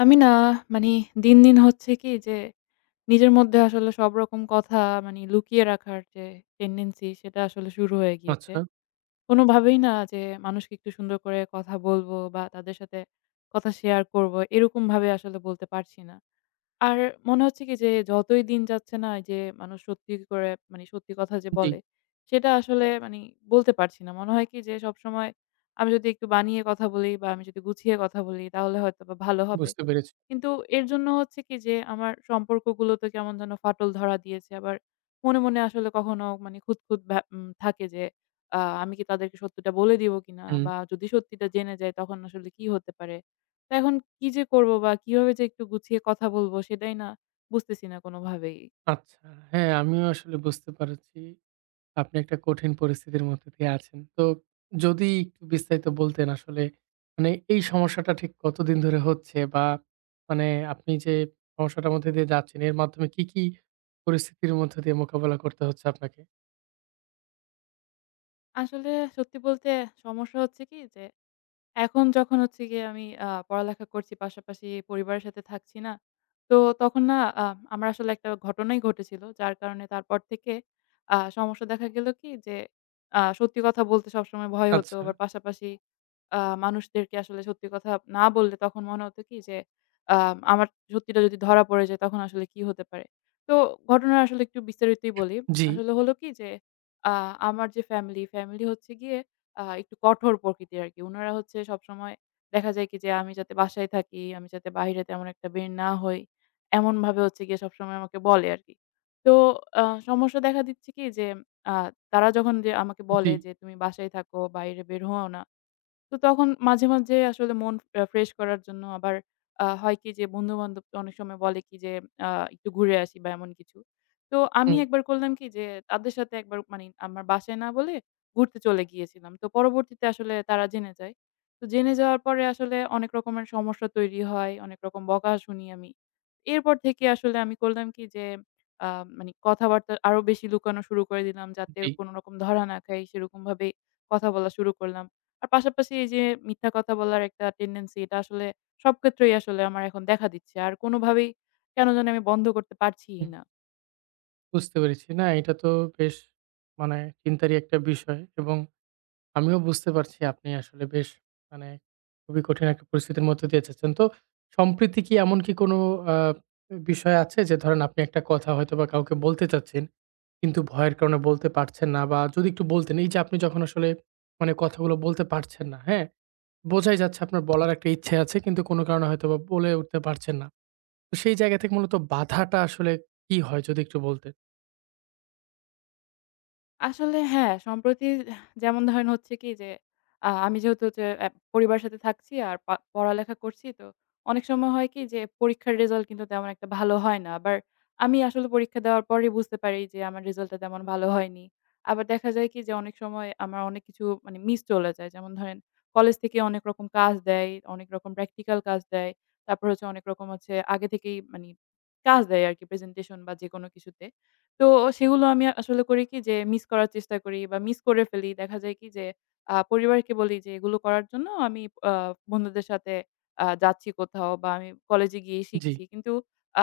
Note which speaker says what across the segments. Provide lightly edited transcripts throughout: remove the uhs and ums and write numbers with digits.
Speaker 1: আমি না মানে দিন, দিন হচ্ছে কি যে নিজের মধ্যে আসলে সব রকম কথা মানে লুকিয়ে রাখার যে টেনডেন্সি সেটা আসলে শুরু হয়ে গিয়েছে।
Speaker 2: আচ্ছা,
Speaker 1: কোনোভাবেই না যে মানুষকে একটু সুন্দর করে কথা বলবো বা তাদের সাথে কথা শেয়ার করবো এরকমভাবে আসলে বলতে পারছি না। আর মনে হচ্ছে কি যে যতই দিন যাচ্ছে না এই যে মানুষ সত্যি করে মানে সত্যি কথা যে
Speaker 2: জি,
Speaker 1: বলে সেটা আসলে মানে বলতে পারছি না। মনে হয় কি যে সবসময় আমি যদি একটু বানিয়ে কথা বলি বা আমি যদি গুছিয়ে কথা বলি তাহলে হয়তোবা ভালো হবে।
Speaker 2: বুঝতে পেরেছি।
Speaker 1: কিন্তু এর জন্য হচ্ছে কি যে আমার সম্পর্কগুলোতে কেমন যেন ফাটল ধরা দিয়েছে। আবার মনে, মনে আসলে কখনো মানে খুঁতখুঁত ভ্যা উম থাকে যে আমি কি তাদেরকে সত্যিটা বলে দিব কিনা?
Speaker 2: হুম,
Speaker 1: বা যদি সত্যিটা জেনে যাই তখন আসলে কি হতে পারে? তো এখন কি যে করব বা কিভাবে যে একটু গুছিয়ে কথা বলব সেটাই না বুঝতেছি না কোনোভাবেই।
Speaker 2: আচ্ছা। হ্যাঁ, আমিও আসলে বুঝতে পারছি আপনি একটা কঠিন পরিস্থিতির মধ্যে দিয়ে আছেন। তো যদি একটু বিস্তারিত বলতেন আসলে মানে এই সমস্যাটা ঠিক কতদিন ধরে হচ্ছে বা মানে আপনি যে সমস্যাটার মধ্যে দিয়ে যাচ্ছেন এর মাধ্যমে কি পরিস্থিতির মধ্যে দিয়ে মোকাবেলা করতে হচ্ছে আপনাকে?
Speaker 1: আসলে সত্যি বলতে সমস্যা হচ্ছে কি যে এখন যখন হচ্ছে গিয়ে আমি পড়ালেখা করছি পাশাপাশি পরিবারের সাথে থাকছি না। তো তখন না আ আমার আসলে একটা ঘটনাই ঘটেছিল। যার কারণে তারপর থেকে সমস্যা দেখা গেল কি যে সত্যি কথা বলতে সবসময় ভয় হতো।
Speaker 2: আচ্ছা,
Speaker 1: আবার পাশাপাশি মানুষদেরকে আসলে সত্যি কথা না বললে তখন মনে হতো কি যে আ আমার সত্যিটা যদি ধরা পড়ে যায় তখন আসলে কি হতে পারে? তো ঘটনা আসলে একটু বিস্তারিতই বলি।
Speaker 2: জি,
Speaker 1: আসলে হলো কি যে আ আমার যে ফ্যামিলি হচ্ছে গিয়ে একটু কঠোর প্রকৃতির আরকি। উনারা হচ্ছে সবসময় দেখা যায় কি যে আমি যাতে বাসায় থাকি, আমি যাতে বাহিরে তেমন একটা বের না হই, এমনভাবে হচ্ছে গিয়ে সবসময় আমাকে বলে আরকি। তো আ সমস্যা দেখা দিচ্ছে কি যে আ তারা যখন যে আমাকে
Speaker 2: জি,
Speaker 1: বলে যে, "তুমি বাসায় থাকো, বাইরে বের হও না।" তো তখন মাঝে, মাঝে আসলে মন ফ্রেশ করার জন্য আবার হয় কি যে বন্ধু-বান্ধব তো অনেক সময় বলে কি যে আ একটু ঘুরে আসি বা এমন কিছু। তো আমি
Speaker 2: হুম,
Speaker 1: একবার করলাম কি যে তাদের সাথে একবার মানে আমার বাসায় না বলে ঘুরতে চলে গিয়েছিলাম। তো পরবর্তীতে আসলে তারা জেনে যায়। তো জেনে যাওয়ার পরে আসলে অনেক রকমের সমস্যা তৈরি হয়, অনেক রকম বকা শুনি আমি। এরপর থেকে আসলে আমি করলাম কি যে আ মানে কথাবার্তা আরো বেশি লুকানো শুরু করে দিলাম যাতে
Speaker 2: জি,
Speaker 1: কোন রকম ধরা না খাই সেরকমভাবে কথা বলা শুরু করলাম। আর পাশাপাশি এই যে মিথ্যা কথা বলার একটা টেনডেন্সি এটা আসলে সব ক্ষেত্রেই আসলে আমার এখন দেখা দিচ্ছে। আর কোনোভাবেই কেন জানি আমি বন্ধ করতে পারছিই
Speaker 2: হুম,
Speaker 1: না।
Speaker 2: বুঝতে পেরেছি। না এটা তো বেশ মানে চিন্তারই একটা বিষয় এবং আমিও বুঝতে পারছি আপনি আসলে বেশ মানে খুবই কঠিন একটা পরিস্থিতির মধ্যে দিয়ে যাচ্ছেন। তো সম্প্রতি কি এমন কি কোনো আ বিষয় আছে যে ধরেন আপনি একটা কথা হয়তোবা কাউকে বলতে চাচ্ছেন, কিন্তু ভয়ের কারণে বলতে পারছেন না বা যদি একটু বলতেন এই যে আপনি যখন আসলে মানে কথাগুলো বলতে পারছেন না, হ্যাঁ? বোঝাই যাচ্ছে আপনার বলার একটা ইচ্ছে আছে কিন্তু কোনো কারণে হয়তোবা বলে উঠতে পারছেন না। তো সেই জায়গা থেকে মূলত বাধাটা আসলে কি হয় যদি একটু বলতেন?
Speaker 1: আসলে হ্যাঁ, সম্প্রতি যেমন ধরেন হচ্ছে কি যে, আমি যেহেতু হচ্ছে পরিবারের সাথে থাকছি আর পড়ালেখা করছি তো অনেক সময় হয় কি যে, পরীক্ষার রেজাল্ট কিন্তু তেমন একটা ভালো হয় না। আবার আমি আসলে পরীক্ষা দেওয়ার পরেই বুঝতে পারি যে, আমার রেজাল্টটা তেমন ভালো হয়নি। আবার দেখা যায় কি যে, অনেক সময় আমার অনেক কিছু মানে মিস চলে যায়। যেমন ধরেন কলেজ থেকে অনেক রকম কাজ দেয়, অনেক রকম প্র্যাকটিক্যাল কাজ দেয়। তারপর হচ্ছে অনেক রকম হচ্ছে আগে থেকেই মানি কাজ দেয় আরকি প্রেজেন্টেশন বা যেকোনো কিছুতে। তো সেগুলো আমি আসলে করি কি যে মিস করার চেষ্টা করি বা মিস করে ফেলি। দেখা যায় কি যে পরিবারকে বলি যে এগুলো করার জন্য আমি আ বন্ধুদের সাথে যাচ্ছি কোথাও বা আমি কলেজে গিয়ে
Speaker 2: জি,
Speaker 1: শিখছি। কিন্তু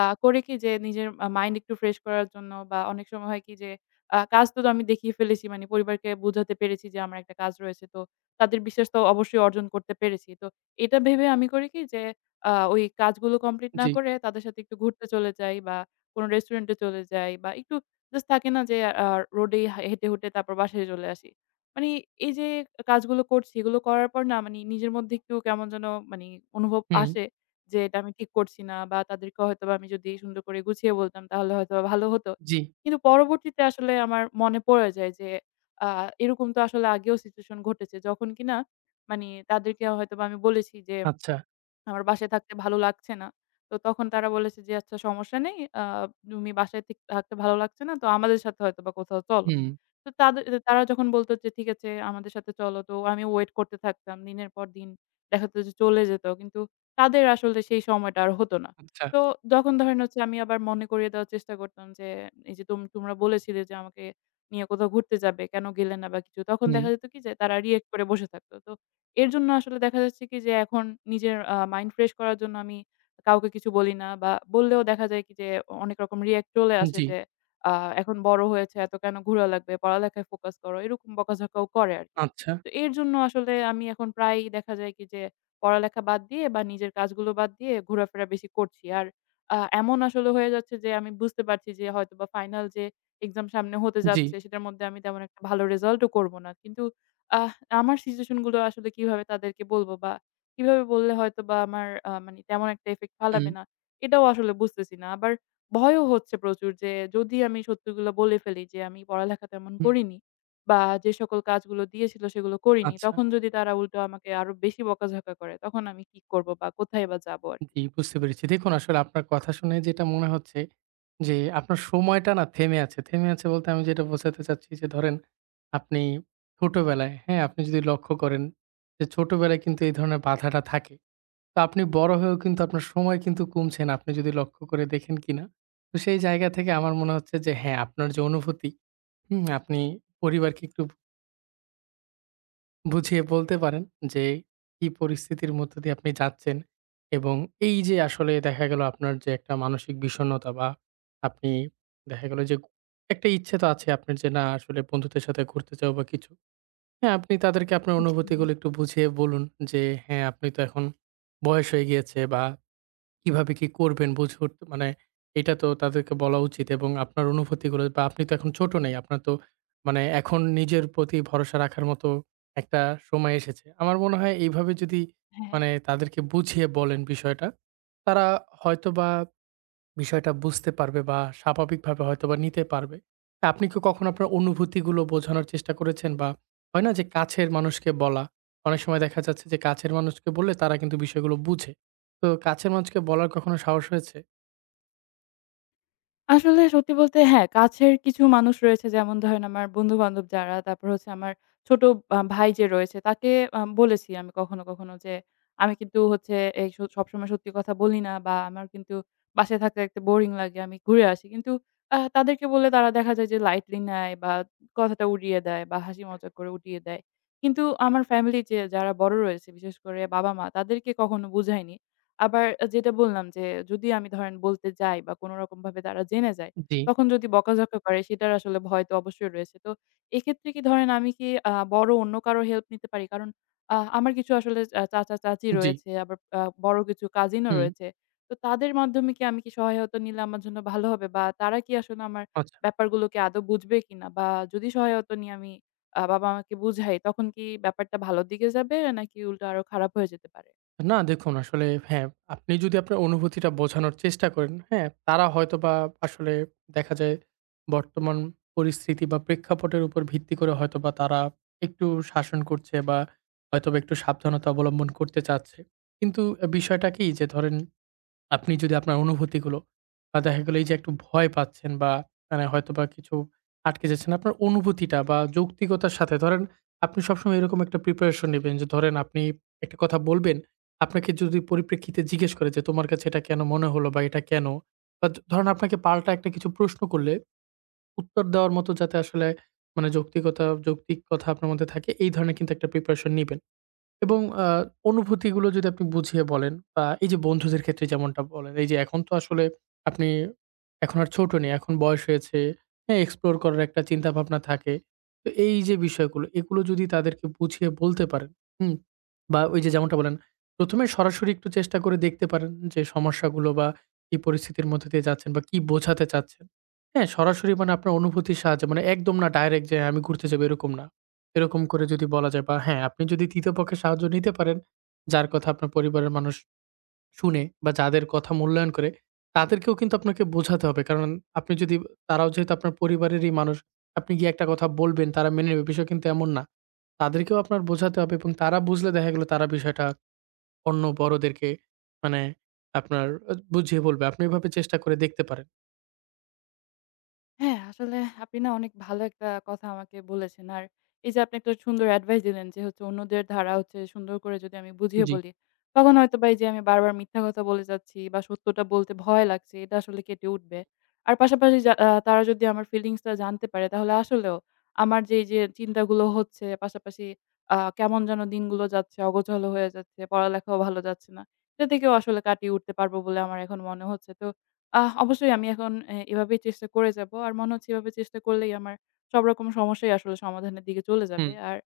Speaker 1: করি কি যে নিজের মাইন্ড একটু ফ্রেশ করার জন্য বা অনেক সময় হয় কি যে কাজ তো আমি দেখিয়ে ফেলেছি মানে পরিবারকে বুঝাতে পেরেছি যে আমার একটা কাজ রয়েছে। তো তাদের বিশ্বাস তো অবশ্যই অর্জন করতে পেরেছি। তো এটা ভেবে আমি করি কি যে ওই কাজগুলো কমপ্লিট না
Speaker 2: জি,
Speaker 1: করে তাদের সাথে একটু ঘুরতে চলে যাই বা কোনো রেস্টুরেন্টে চলে যাই বা একটু জাস্ট থাকে না যে আ রোডেই হেঁটে, হেঁটে তারপর বাসায় চলে আসি। মানে এই যে কাজগুলো করছি, এগুলো করার পর না মানে নিজের মধ্যে একটু কেমন যেন মানে অনুভব
Speaker 2: হুম,
Speaker 1: আসে যে এটা আমি ঠিক করছি না বা তাদেরকে হয়তোবা আমি যদি সুন্দর করে গুছিয়ে বলতাম তাহলে হয়তোবা ভালো হতো।
Speaker 2: জি,
Speaker 1: কিন্তু পরবর্তীতে আসলে আমার মনে পড়ে যায় যে আ এরকম তো আসলে আগেও সিচুয়েশন ঘটেছে। যখন কিনা মানে তাদেরকে হয়তোবা আমি বলেছি যে
Speaker 2: আচ্ছা,
Speaker 1: আমার বাসায় থাকতে ভালো লাগছে না। তো তখন তারা বলেছে যে, "আচ্ছা সমস্যা নেই। তুমি বাসায় থাকতে ভালো লাগছে না। তো আমাদের সাথে হয়তোবা কোথাও চলো।"
Speaker 2: হুম,
Speaker 1: তো তারা যখন বলত যে, "ঠিক আছে আমাদের সাথে চলো।" তো আমি ওয়েট করতে থাকতাম। দিনের পর দিন দেখা যেত যে চলে যেত। কিন্তু তাদের আসলে সেই সময়টা আর হতো না।
Speaker 2: আচ্ছা,
Speaker 1: তো যখন ধরেন হচ্ছে আমি আবার মনে করিয়ে দেওয়ার চেষ্টা করতাম যে, "এই যে তোমরা বলেছিলে যে আমাকে নিয়ে কোথাও ঘুরতে যাবে। কেন গেলে না বা কিছু?" তখন
Speaker 2: হুম,
Speaker 1: দেখা যেত কি যে তারা রিঅ্যাক্ট করে বসে থাকত। তো এর জন্য আসলে দেখা যাচ্ছে কি যে এখন নিজের মাইন্ড ফ্রেশ করার জন্য আমি কাউকে কিছু বলি না বা বললেও দেখা যায় কি যে অনেক রকম রিঅ্যাক্ট চলে আসে
Speaker 2: জি।
Speaker 1: যে আ এখন বড় হয়েছে এত কেন ঘুরা লাগবে, পড়ালেখায় ফোকাস করো। এরকম বকাঝকাও করে আরকি।
Speaker 2: আচ্ছা,
Speaker 1: তো এর জন্য আসলে আমি এখন প্রায়ই দেখা যায় কি যে পড়ালেখা বাদ দিয়ে বা নিজের কাজগুলো বাদ দিয়ে ঘোরাফেরা বেশি করছি। আর এমন আসলে হয়ে যাচ্ছে যে আমি বুঝতে পারছি যে হয়তোবা ফাইনাল যে এক্সাম সামনে হতে
Speaker 2: জি।
Speaker 1: যাচ্ছে সেটার মধ্যে আমি তেমন একটা ভালো রেজাল্টও করব না। কিন্তু আ আমার সিচুয়েশন গুলো আসলে কিভাবে তাদেরকে বলবো বা কিভাবে বললে হয়তোবা আমার মানে তেমন একটা ইফেক্ট
Speaker 2: হুম।
Speaker 1: ফালাবে না, এটাও আসলে বুঝতেছি না। আবার ভয়ও হচ্ছে প্রচুর যে যদি আমি সত্যিগুলো বলে ফেলি যে আমি পড়ালেখা তেমন
Speaker 2: হুম,
Speaker 1: করিনি বা যে সকল কাজগুলো দিয়েছিল সেগুলো করিনি,
Speaker 2: আচ্ছা।
Speaker 1: তখন যদি তারা উল্টো আমাকে আরো বেশি বকাঝকা করে তখন আমি কি করব বা কোথায় বা যাবো আরকি?
Speaker 2: জি, বুঝতে পেরেছি। দেখুন আসলে আপনার কথা শুনে যেটা মনে হচ্ছে যে, আপনার সময়টা না থেমে আছে। থেমে আছে বলতে আমি যেটা বোঝাতে চাচ্ছি যে, ধরেন আপনি ছোটবেলায়, হ্যাঁ? আপনি যদি লক্ষ্য করেন যে, ছোটবেলায় কিন্তু এই ধরনের বাধাটা থাকে। তো আপনি বড় হয়েও কিন্তু আপনার সময় কিন্তু কমছে না, আপনি যদি লক্ষ্য করে দেখেন কিনা। তো সেই জায়গা থেকে আমার মনে হচ্ছে যে, হ্যাঁ, আপনার যে অনুভূতি, হুম? আপনি পরিবারকে একটু বুঝিয়ে বলতে পারেন যে কি পরিস্থিতির মধ্যে দিয়ে আপনি যাচ্ছেন এবং এই যে আসলে দেখা গেল আপনার যে একটা মানসিক বিষণ্ণতা বা আপনি দেখা গেল যে একটা ইচ্ছে তো আছে আপনার যে না আসলে বন্ধুদের সাথে ঘুরতে যাও বা কিছু, হ্যাঁ আপনি তাদেরকে আপনার
Speaker 1: জি,
Speaker 2: অনুভূতিগুলো একটু বুঝিয়ে বলুন যে হ্যাঁ আপনি তো এখন বয়স হয়ে গিয়েছে বা কিভাবে কি করবেন বুঝে উঠতে মানে এটা তো তাদেরকে বলা উচিত এবং আপনার অনুভূতিগুলো বা আপনি তো এখন ছোট নেই। আপনার তো মানে এখন নিজের প্রতি ভরসা রাখার মতো একটা সময় এসেছে। আমার মনে হয় এইভাবে যদি
Speaker 1: হ্যাঁ।
Speaker 2: মানে তাদেরকে বুঝিয়ে বলেন বিষয়টা, তারা হয়তোবা বিষয়টা বুঝতে পারবে বা স্বাভাবিকভাবে হয়তোবা নিতে পারবে। তা আপনি কি কখনো আপনার অনুভূতিগুলো বোঝানোর চেষ্টা করেছেন? বা হয় না যে কাছের মানুষকে বলা, অনেক সময় দেখা যাচ্ছে যে কাছের মানুষকে বললে তারা কিন্তু বিষয়গুলো বুঝে। তো কাছের মানুষকে বলার কখনো সাহস হয়েছে?
Speaker 1: আসলে সত্যি বলতে হ্যাঁ, কাছের কিছু মানুষ রয়েছে যেমন ধরেন আমার বন্ধু-বান্ধব যারা, তারপর হচ্ছে আমার ছোট ভাই যে রয়েছে তাকে বলেছি আমি কখনো, কখনো যে আমি কিন্তু হচ্ছে এই সবসময় সত্যি কথা বলি না বা আমার কিন্তু বাসায় থাকতে, থাকতে বোরিং লাগে। আমি ঘুরে আসি। কিন্তু তাদেরকে বললে তারা দেখা যায় যে লাইটলি নেয় বা কথাটা উড়িয়ে দেয় বা হাসি মজাক করে উড়িয়ে দেয়। কিন্তু আমার ফ্যামিলি যে যারা বড় রয়েছে বিশেষ করে বাবা-মা তাদেরকে কখনো বুঝাইনি। আবার যেটা বললাম যে যদি আমি ধরেন বলতে যাই বা কোনরকমভাবে তারা জেনে যায়,
Speaker 2: জি।
Speaker 1: তখন যদি বকাঝকা করে সেটার আসলে ভয় তো অবশ্যই রয়েছে। তো এক্ষেত্রে কি ধরেন আমি কি বড় অন্য কারো হেল্প নিতে পারি? কারণ আমার কিছু আসলে চাচা-চাচী
Speaker 2: জি,
Speaker 1: রয়েছে, আবার বড় কিছু কাজিনও
Speaker 2: হুম।
Speaker 1: রয়েছে। তো তাদের মাধ্যমে কি আমি কি সহায়তা নিলে আমার জন্য ভালো হবে? বা তারা কি আসলে আমার
Speaker 2: আচ্ছা।
Speaker 1: ব্যাপারগুলোকে আদৌ বুঝবে কিনা? বা যদি সহায়তা নিয়ে আমি বাবা-মাকে বুঝাই তখন কি ব্যাপারটা ভালোর দিকে যাবে নাকি উল্টো আরো খারাপ হয়ে যেতে পারে?
Speaker 2: না দেখুন আসলে হ্যাঁ, আপনি যদি আপনার অনুভূতিটা বোঝানোর চেষ্টা করেন, হ্যাঁ? তারা হয়তোবা আসলে দেখা যায় বর্তমান পরিস্থিতি বা প্রেক্ষাপটের উপর ভিত্তি করে হয়তোবা তারা একটু শাসন করছে বা হয়তোবা একটু সাবধানতা অবলম্বন করতে চাচ্ছে। কিন্তু বিষয়টা কি যে ধরেন আপনি যদি আপনার অনুভূতিগুলো বা দেখা গেল এই যে একটু ভয় পাচ্ছেন বা মানে হয়তোবা কিছু আটকে যাচ্ছেন, আপনার অনুভূতিটা বা যৌক্তিকতার সাথে ধরেন আপনি সবসময় এরকম একটা প্রিপারেশন নিবেন যে ধরেন আপনি একটা কথা বলবেন, আপনাকে যদি পরিপ্রেক্ষিতে জিজ্ঞেস করে যে তোমার কাছে এটা কেন মনে হলো বা এটা কেন? ধরেন আপনাকে পাল্টা একটা কিছু প্রশ্ন করলে উত্তর দেওয়ার মতো যাতে আসলে মানে যৌক্তিক কথা আপনার মধ্যে থাকে এই ধরনের কিন্তু একটা প্রিপারেশন নিবেন। এবং অনুভূতিগুলো যদি আপনি বুঝিয়ে বলেন বা এই যে বন্ধুদের ক্ষেত্রে যেমনটা বলেন, এই যে এখন তো আসলে আপনি এখন আর ছোট নেই, এখন বয়স হয়েছে, হ্যাঁ? এক্সপ্লোর করার একটা চিন্তাভাবনা থাকে। তো এই যে বিষয়গুলো, এগুলো যদি তাদেরকে বুঝিয়ে বলতে পারেন, হুম? বা ওই যে যেমনটা বললেন, প্রথম এ সরাসরি একটু চেষ্টা করে দেখতে পারেন যে সমস্যাগুলো বা কি পরিস্থিতির মধ্যে দিয়ে যাচ্ছেন বা কি বোঝাতে চাচ্ছেন। হ্যাঁ? সরাসরি মানে আপনার অনুভূতির সাহায্যে মানে একদম না ডাইরেক্ট যে আমি ঘুরতে যাবো এরকম না। এরকম করে যদি বলা যায় বা হ্যাঁ, আপনি যদি ৩য় পক্ষের সাহায্য নিতে পারেন, যার কথা আপনার পরিবারের মানুষ শুনে বা যাদের কথা মূল্যায়ন করে, তাদেরকেও কিন্তু আপনাকে বোঝাতে হবে। কারণ আপনি যদি তারাও যেহেতু আপনার পরিবারেরই মানুষ, আপনি গিয়ে একটা কথা বলবেন, তারা মেনে নেবে, বিষয় কিন্তু এমন না। তাদেরকেও আপনার বোঝাতে হবে এবং তারা বুঝলে দেখা গেল তারা বিষয়টা অন্য বড়দেরকে মানে আপনার বুঝিয়ে বলবে। আপনি এভাবে চেষ্টা করে দেখতে পারেন।
Speaker 1: হ্যাঁ, আসলে আপনি না অনেক ভালো একটা কথা আমাকে বলেছেন। আর এই যে আপনি একটা সুন্দর অ্যাডভাইস দিলেন যে হচ্ছে অন্যদের ধারা হচ্ছে সুন্দর করে যদি আমি বুঝিয়ে
Speaker 2: জি,
Speaker 1: বলি, তখন হয়তোবা এই যে আমি বারবার মিথ্যা কথা বলে যাচ্ছি বা সত্যটা বলতে ভয় লাগছে এটা আসলে কেটে উঠবে। আর পাশাপাশি তারা যদি আমার ফিলিংসটা জানতে পারে তাহলে আসলেও আমার যে এই যে চিন্তাগুলো হচ্ছে পাশাপাশি কেমন যেন দিনগুলো যাচ্ছে, অগোছালো হয়ে যাচ্ছে, পড়ালেখাও ভালো যাচ্ছে না। এটা থেকেও আসলে কাটিয়ে উঠতে পারবো বলে আমার এখন মনে হচ্ছে। তো অবশ্যই আমি এখন এভাবেই চেষ্টা করে যাবো। আর মনে হচ্ছে এভাবে চেষ্টা করলেই আমার সব রকম সমস্যাই আসলে সমাধানের দিকে চলে
Speaker 2: হুম।
Speaker 1: যাবে। আর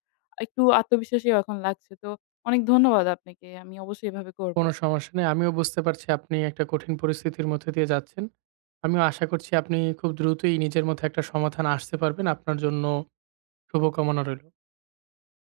Speaker 1: একটু আত্মবিশ্বাসীও এখন লাগছে। তো অনেক ধন্যবাদ আপনাকে। আমি অবশ্যই এভাবে করব।
Speaker 2: কোনো সমস্যা নেই। আমিও বুঝতে পারছি আপনি একটা কঠিন পরিস্থিতির মধ্যে দিয়ে যাচ্ছেন। আমিও আশা করছি আপনি খুব দ্রুতই নিজের মধ্যে একটা সমাধান আসতে পারবেন। আপনার জন্য শুভকামনা রইল।